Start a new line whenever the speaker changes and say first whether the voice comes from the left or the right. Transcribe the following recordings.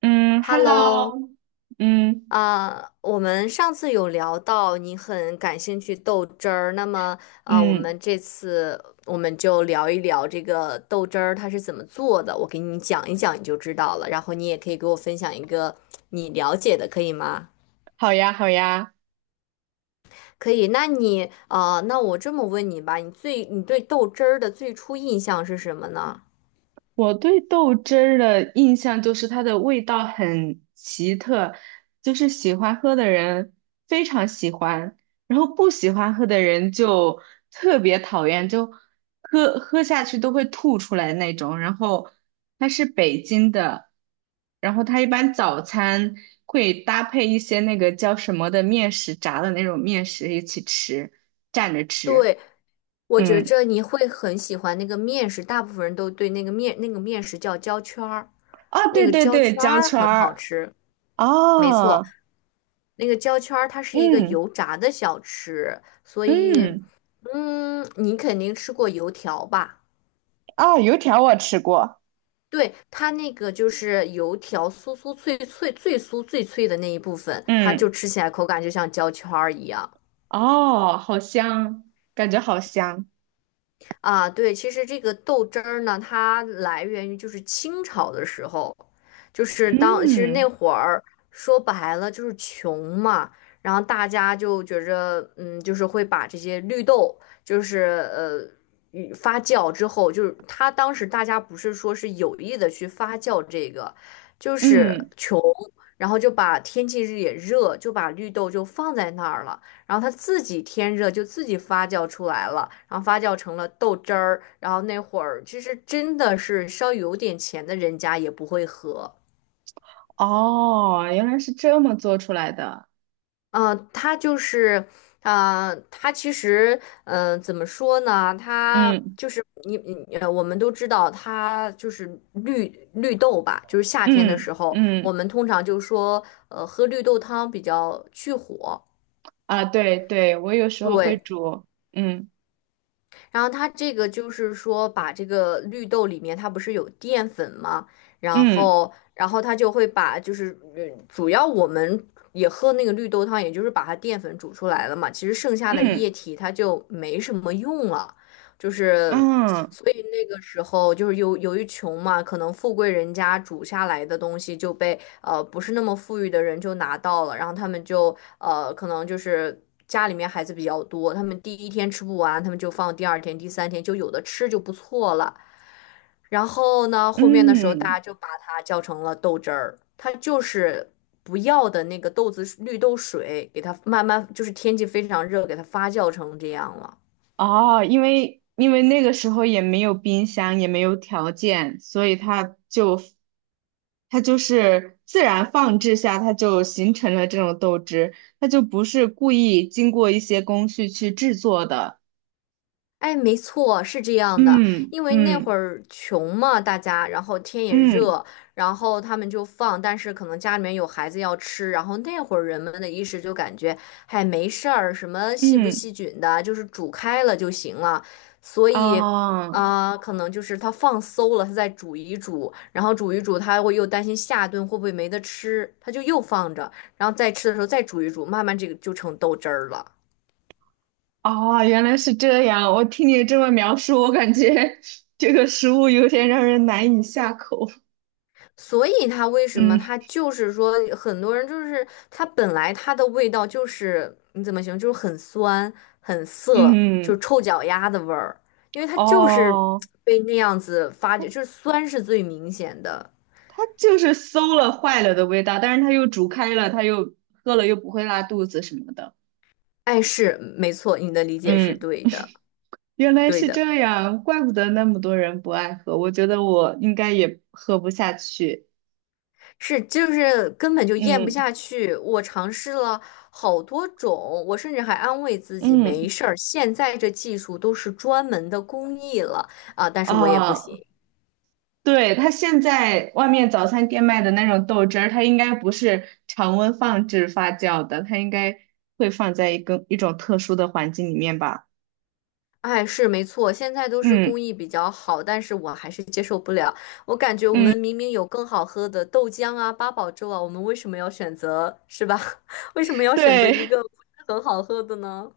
right: 嗯
left: Hello。
right: ，Hello。嗯
left: 我们上次有聊到你很感兴趣豆汁儿，那么
right: 嗯。
left: 我们就聊一聊这个豆汁儿它是怎么做的，我给你讲一讲你就知道了，然后你也可以给我分享一个你了解的，可以吗？
right: 好呀好呀。
left: 可以。那你啊、那我这么问你吧，你对豆汁儿的最初印象是什么呢？
right: 我对豆汁儿的印象就是它的味道很奇特，就是喜欢喝的人非常喜欢，然后不喜欢喝的人就特别讨厌，就喝下去都会吐出来那种。然后它是北京的，然后它一般早餐会搭配一些那个叫什么的面食，炸的那种面食一起吃，蘸着吃。
left: 对，我觉
right: 嗯。
left: 着你会很喜欢那个面食，大部分人都对那个面食叫焦圈儿，
right: 啊，
left: 那
right: 对
left: 个
right: 对
left: 焦
right: 对，
left: 圈
right: 焦
left: 儿
right: 圈
left: 很好
right: 儿
left: 吃。没
right: 啊。
left: 错，那个焦圈儿它是一个
right: 嗯
left: 油炸的小吃，所以
right: 嗯。
left: 嗯，你肯定吃过油条吧？
right: 啊，油条我吃过。
left: 对，它那个就是油条酥酥脆脆最酥最脆的那一部分，它就
right: 嗯。
left: 吃起来口感就像焦圈儿一样。
right: 哦，好香，感觉好香。
left: 啊，对，其实这个豆汁儿呢，它来源于就是清朝的时候，就是当其实那
right: 嗯
left: 会儿说白了就是穷嘛，然后大家就觉着，嗯，就是会把这些绿豆，就是呃与发酵之后，就是它当时大家不是说是有意的去发酵这个，就是
right: 嗯。
left: 穷，然后就把天气也热，就把绿豆就放在那儿了。然后它自己天热就自己发酵出来了，然后发酵成了豆汁儿。然后那会儿其实真的是稍微有点钱的人家也不会喝。
right: 哦，原来是这么做出来的。
left: 嗯、它就是，啊、它其实，怎么说呢？它
right: 嗯
left: 就是你你呃，我们都知道它就是绿绿豆吧，就是夏天的
right: 嗯
left: 时候，我
right: 嗯。
left: 们通常就说，喝绿豆汤比较去火。
right: 啊，对对，我有时候会
left: 对，
right: 煮。嗯
left: 然后它这个就是说，把这个绿豆里面它不是有淀粉吗？然
right: 嗯
left: 后，然后它就会把就是主要我们也喝那个绿豆汤，也就是把它淀粉煮出来了嘛。其实剩下的液
right: 嗯
left: 体它就没什么用了，就是
right: 嗯
left: 所以那个时候就是由于穷嘛，可能富贵人家煮下来的东西就被。不是那么富裕的人就拿到了，然后他们就可能就是家里面孩子比较多，他们第一天吃不完，他们就放第二天、第三天，就有的吃就不错了。然后呢，后面的时候大
right: 嗯。
left: 家就把它叫成了豆汁儿，它就是不要的那个豆子绿豆水，给它慢慢就是天气非常热，给它发酵成这样了。
right: 哦，因为那个时候也没有冰箱，也没有条件，所以它就是自然放置下，它就形成了这种豆汁，它就不是故意经过一些工序去制作的。
left: 哎，没错，是这样的，
right: 嗯
left: 因为那
right: 嗯
left: 会儿穷嘛，大家，然后天也
right: 嗯
left: 热，然后他们就放，但是可能家里面有孩子要吃，然后那会儿人们的意识就感觉，嗨，没事儿，什么细不
right: 嗯。
left: 细菌的，就是煮开了就行了，所以，
right: 哦
left: 可能就是他放馊了，他再煮一煮，然后煮一煮，他会又担心下顿会不会没得吃，他就又放着，然后再吃的时候再煮一煮，慢慢这个就成豆汁儿了。
right: 哦，原来是这样。我听你这么描述，我感觉这个食物有点让人难以下口。
left: 所以它为什么
right: 嗯
left: 它就是说很多人就是它本来它的味道就是你怎么形容，就是很酸很涩，就是
right: 嗯。
left: 臭脚丫的味儿，因为它就是
right: 哦。
left: 被那样子发酵，就是酸是最明显的。
right: 它就是馊了坏了的味道，但是它又煮开了，它又喝了又不会拉肚子什么的。
left: 哎，是没错，你的理解是
right: 嗯，
left: 对的，
right: 原来
left: 对
right: 是
left: 的，
right: 这样，怪不得那么多人不爱喝。我觉得我应该也喝不下去。
left: 是就是根本就咽不
right: 嗯
left: 下去。我尝试了好多种，我甚至还安慰自己没
right: 嗯。
left: 事儿，现在这技术都是专门的工艺了啊，但是我也不
right: 哦，
left: 行。
right: 对，它现在外面早餐店卖的那种豆汁儿，它应该不是常温放置发酵的，它应该会放在一种特殊的环境里面吧。
left: 哎，是没错，现在都是
right: 嗯
left: 工艺比较好，但是我还是接受不了。我感觉我
right: 嗯。
left: 们明明有更好喝的豆浆啊、八宝粥啊，我们为什么要选择，是吧？为什么要选择一
right: 对。
left: 个不是很好喝的呢？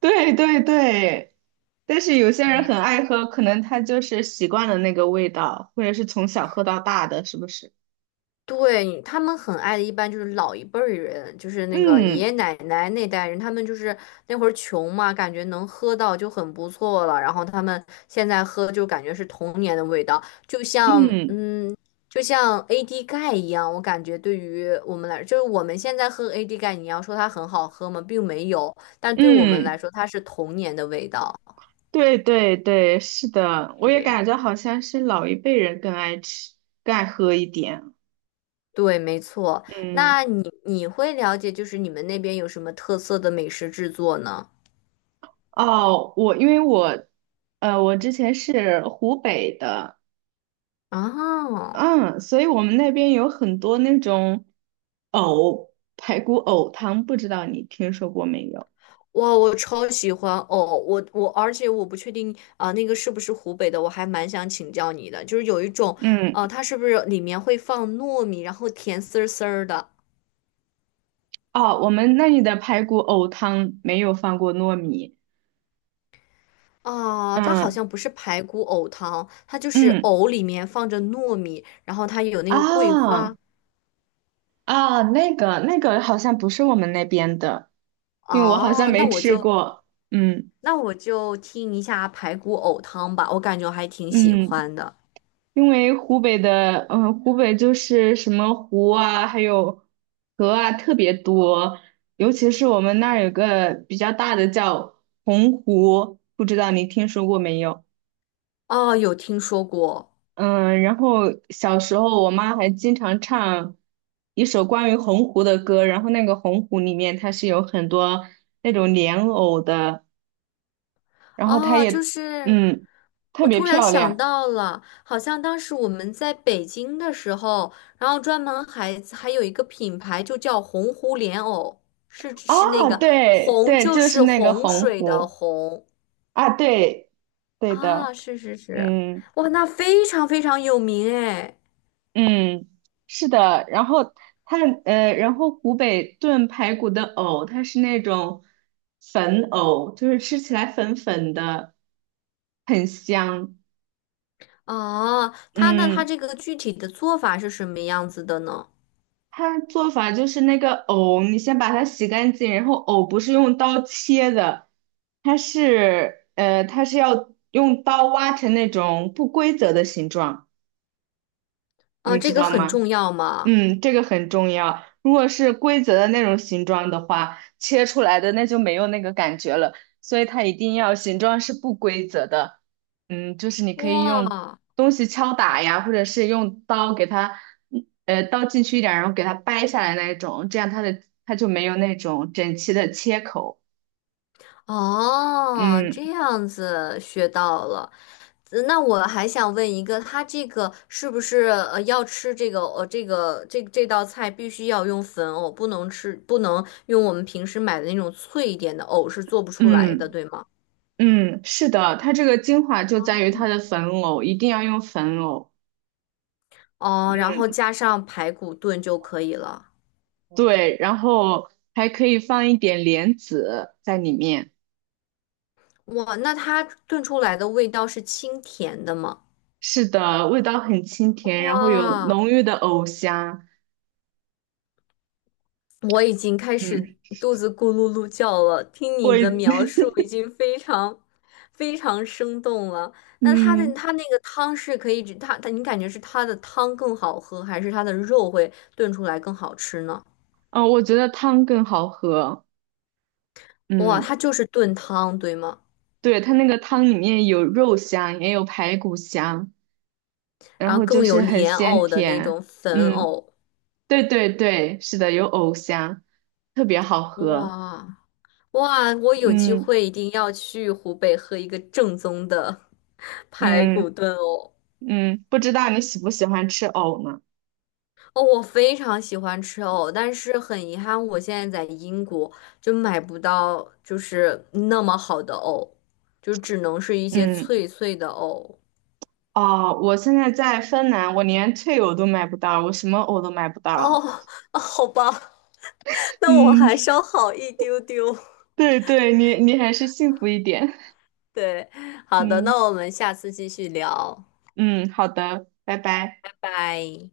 right: 对对对，但是有些人很爱喝，可能他就是习惯了那个味道，或者是从小喝到大的，是不是？
left: 对，他们很爱的，一般就是老一辈儿人，就是那个爷
right: 嗯
left: 爷奶奶那代人，他们就是那会儿穷嘛，感觉能喝到就很不错了。然后他们现在喝就感觉是童年的味道，就像
right: 嗯
left: 就像 AD 钙一样，我感觉对于我们来，就是我们现在喝 AD 钙，你要说它很好喝吗？并没有，但对我们来
right: 嗯。
left: 说，它是童年的味道，
right: 对对对，是的，
left: 是
right: 我
left: 这
right: 也感
left: 样。
right: 觉好像是老一辈人更爱吃、更爱喝一点。
left: 对，没错。
right: 嗯。
left: 那你会了解，就是你们那边有什么特色的美食制作呢？
right: 哦，我因为我，呃，我之前是湖北的。
left: 啊，
right: 嗯，所以我们那边有很多那种排骨藕汤，不知道你听说过没有？
left: 哇，我超喜欢哦！而且我不确定那个是不是湖北的？我还蛮想请教你的，就是有一种，
right: 嗯。
left: 它是不是里面会放糯米，然后甜丝儿丝儿的？
right: 哦，我们那里的排骨藕汤没有放过糯米。
left: 啊，它好
right: 嗯
left: 像不是排骨藕汤，它就是
right: 嗯
left: 藕里面放着糯米，然后它有那个桂
right: 啊
left: 花。
right: 啊，那个好像不是我们那边的，因为我好像
left: 哦，那
right: 没
left: 我
right: 吃
left: 就
right: 过。嗯
left: 那我就听一下排骨藕汤吧，我感觉我还挺喜
right: 嗯，
left: 欢的。
right: 因为湖北的嗯湖北就是什么湖啊，还有河啊特别多，尤其是我们那儿有个比较大的叫洪湖，不知道你听说过没有？
left: 哦，有听说过。
right: 嗯，然后小时候我妈还经常唱一首关于鸿湖的歌，然后那个鸿湖里面它是有很多那种莲藕的，然后它
left: 哦，就
right: 也
left: 是
right: 嗯特
left: 我
right: 别
left: 突然
right: 漂
left: 想
right: 亮。
left: 到了，好像当时我们在北京的时候，然后专门还有一个品牌就叫洪湖莲藕，是是那
right: 啊，
left: 个
right: 对
left: 洪
right: 对，
left: 就
right: 就是
left: 是
right: 那个
left: 洪
right: 鸿
left: 水的
right: 湖。
left: 洪。
right: 啊，对。对
left: 啊，
right: 的。
left: 是是是，
right: 嗯。
left: 哇，那非常非常有名哎。
right: 嗯，是的，然后它呃，然后湖北炖排骨的藕，它是那种粉藕，就是吃起来粉粉的，很香。
left: 哦，他那他
right: 嗯，
left: 这个具体的做法是什么样子的呢？
right: 它做法就是那个藕，你先把它洗干净，然后藕不是用刀切的，它是要用刀挖成那种不规则的形状，
left: 啊，
right: 你知
left: 这个
right: 道
left: 很
right: 吗？
left: 重要吗？
right: 嗯，这个很重要。如果是规则的那种形状的话，切出来的那就没有那个感觉了，所以它一定要形状是不规则的。嗯，就是你可以用
left: 哇，
right: 东西敲打呀，或者是用刀给它，刀进去一点儿然后给它掰下来那种，这样它就没有那种整齐的切口。
left: 哦，
right: 嗯
left: 这样子学到了。那我还想问一个，他这个是不是要吃这个这道菜必须要用粉藕，不能吃不能用我们平时买的那种脆一点的藕是做不出来的，
right: 嗯
left: 对吗？
right: 嗯，是的，它这个精华就在于它的粉藕，一定要用粉藕。
left: 哦，然后加上排骨炖就可以了。
right: 对，然后还可以放一点莲子在里面。
left: 哇，那它炖出来的味道是清甜的吗？
right: 是的，味道很清甜，然后有
left: 哇，
right: 浓郁的藕香。
left: 我已经开始
right: 嗯，
left: 肚子咕噜噜叫了，听
right: 我，
left: 你的描 述已经非常非常生动了。那它的
right: 嗯，
left: 它那个汤是可以只，它你感觉是它的汤更好喝，还是它的肉会炖出来更好吃呢？
right: 哦，我觉得汤更好喝。
left: 哇，
right: 嗯，
left: 它就是炖汤，对吗？
right: 对，它那个汤里面有肉香，也有排骨香，然
left: 然后
right: 后就
left: 更有
right: 是很
left: 莲
right: 鲜
left: 藕的那
right: 甜。
left: 种粉
right: 嗯，
left: 藕，
right: 对对对，是的，有藕香，特别好喝。
left: 哇。哇，我有机
right: 嗯
left: 会一定要去湖北喝一个正宗的 排
right: 嗯
left: 骨炖藕。
right: 嗯，不知道你喜不喜欢吃藕呢？
left: 哦，我非常喜欢吃藕，但是很遗憾，我现在在英国就买不到，就是那么好的藕，就只能是一些
right: 嗯。
left: 脆脆的藕。
right: 哦，我现在在芬兰，我连退藕都买不到，我什么藕都买不
left: 哦，
right: 到。
left: 好吧，那我
right: 嗯，
left: 还稍好一丢丢。
right: 对对，你还是幸福一点。
left: 对，好的，那
right: 嗯
left: 我们下次继续聊，
right: 嗯，好的，拜拜。
left: 拜拜。